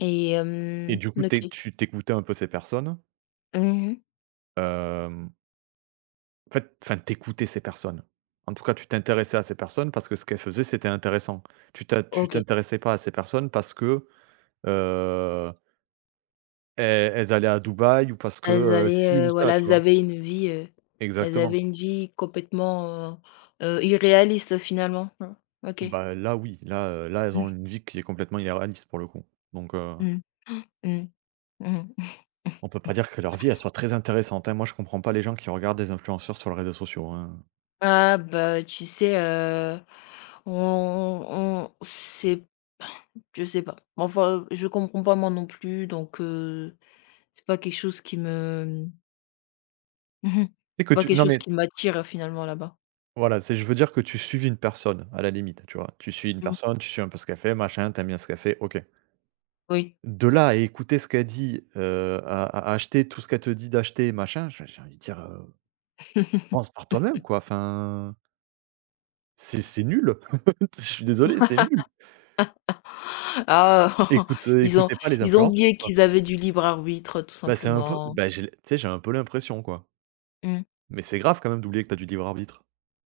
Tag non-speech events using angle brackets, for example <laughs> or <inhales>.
Et Et hem du coup, tu OK. tu écoutais un peu ces personnes Mmh, mmh mh. hem en fait, enfin, tu écoutais ces personnes. En tout cas, tu t'intéressais à ces personnes parce que ce qu'elles faisaient, c'était intéressant. Tu t'es tu OK. t'intéressais pas à ces personnes parce que, heu elles, elles allaient à Dubaï ou parce que, Elles heu, ci allaient, ou heu, ça, voilà, tu elles vois? avaient une vie, heu, elles Exactement. avaient une vie complètement, heu, irréaliste finalement, hein? OK. Bah là oui. Là, heu, là elles Mmh. ont une vie qui est complètement irréaliste, pour le coup. Donc, heu Mmh, <inhales> mmh. Mmh mh. On peut pas <chuckles> dire que leur vie, elle soit très intéressante, hein. Moi, je comprends pas les gens qui regardent des influenceurs sur les réseaux sociaux, hein. Ah bah, tu sais, heu, on on on sait je sais pas. Mais enfin, je comprends pas moi non plus, donc, heu, c'est pas quelque chose qui me mmh mh. Tu sais C'est que pas tu quelque non chose mais qui m'attire finalement là-bas. voilà, c'est je veux dire, que tu suives une personne à la limite, tu vois? Tu suis une Mmh. personne, tu suis un peu ce qu'elle fait machin, tu aimes bien ce qu'elle fait, OK Oui. de là à écouter ce qu'elle dit, heu à à acheter tout ce qu'elle te dit d'acheter, machin, j'ai j'ai envie de dire: «Heu, pense par toi-même, <laughs> quoi. Enfin c'est c'est nul, heu, je suis désolé, c'est nul». <laughs> Ah, écoute, heu, ils ont écoutez pas les ils ont influences, oublié quoi. qu'ils avaient du libre arbitre, tout Bah, c'est un peu simplement. bah, j'ai tu sais, j'ai un peu l'impression, quoi Mmh. mais c'est grave quand même d'oublier que tu as du libre arbitre.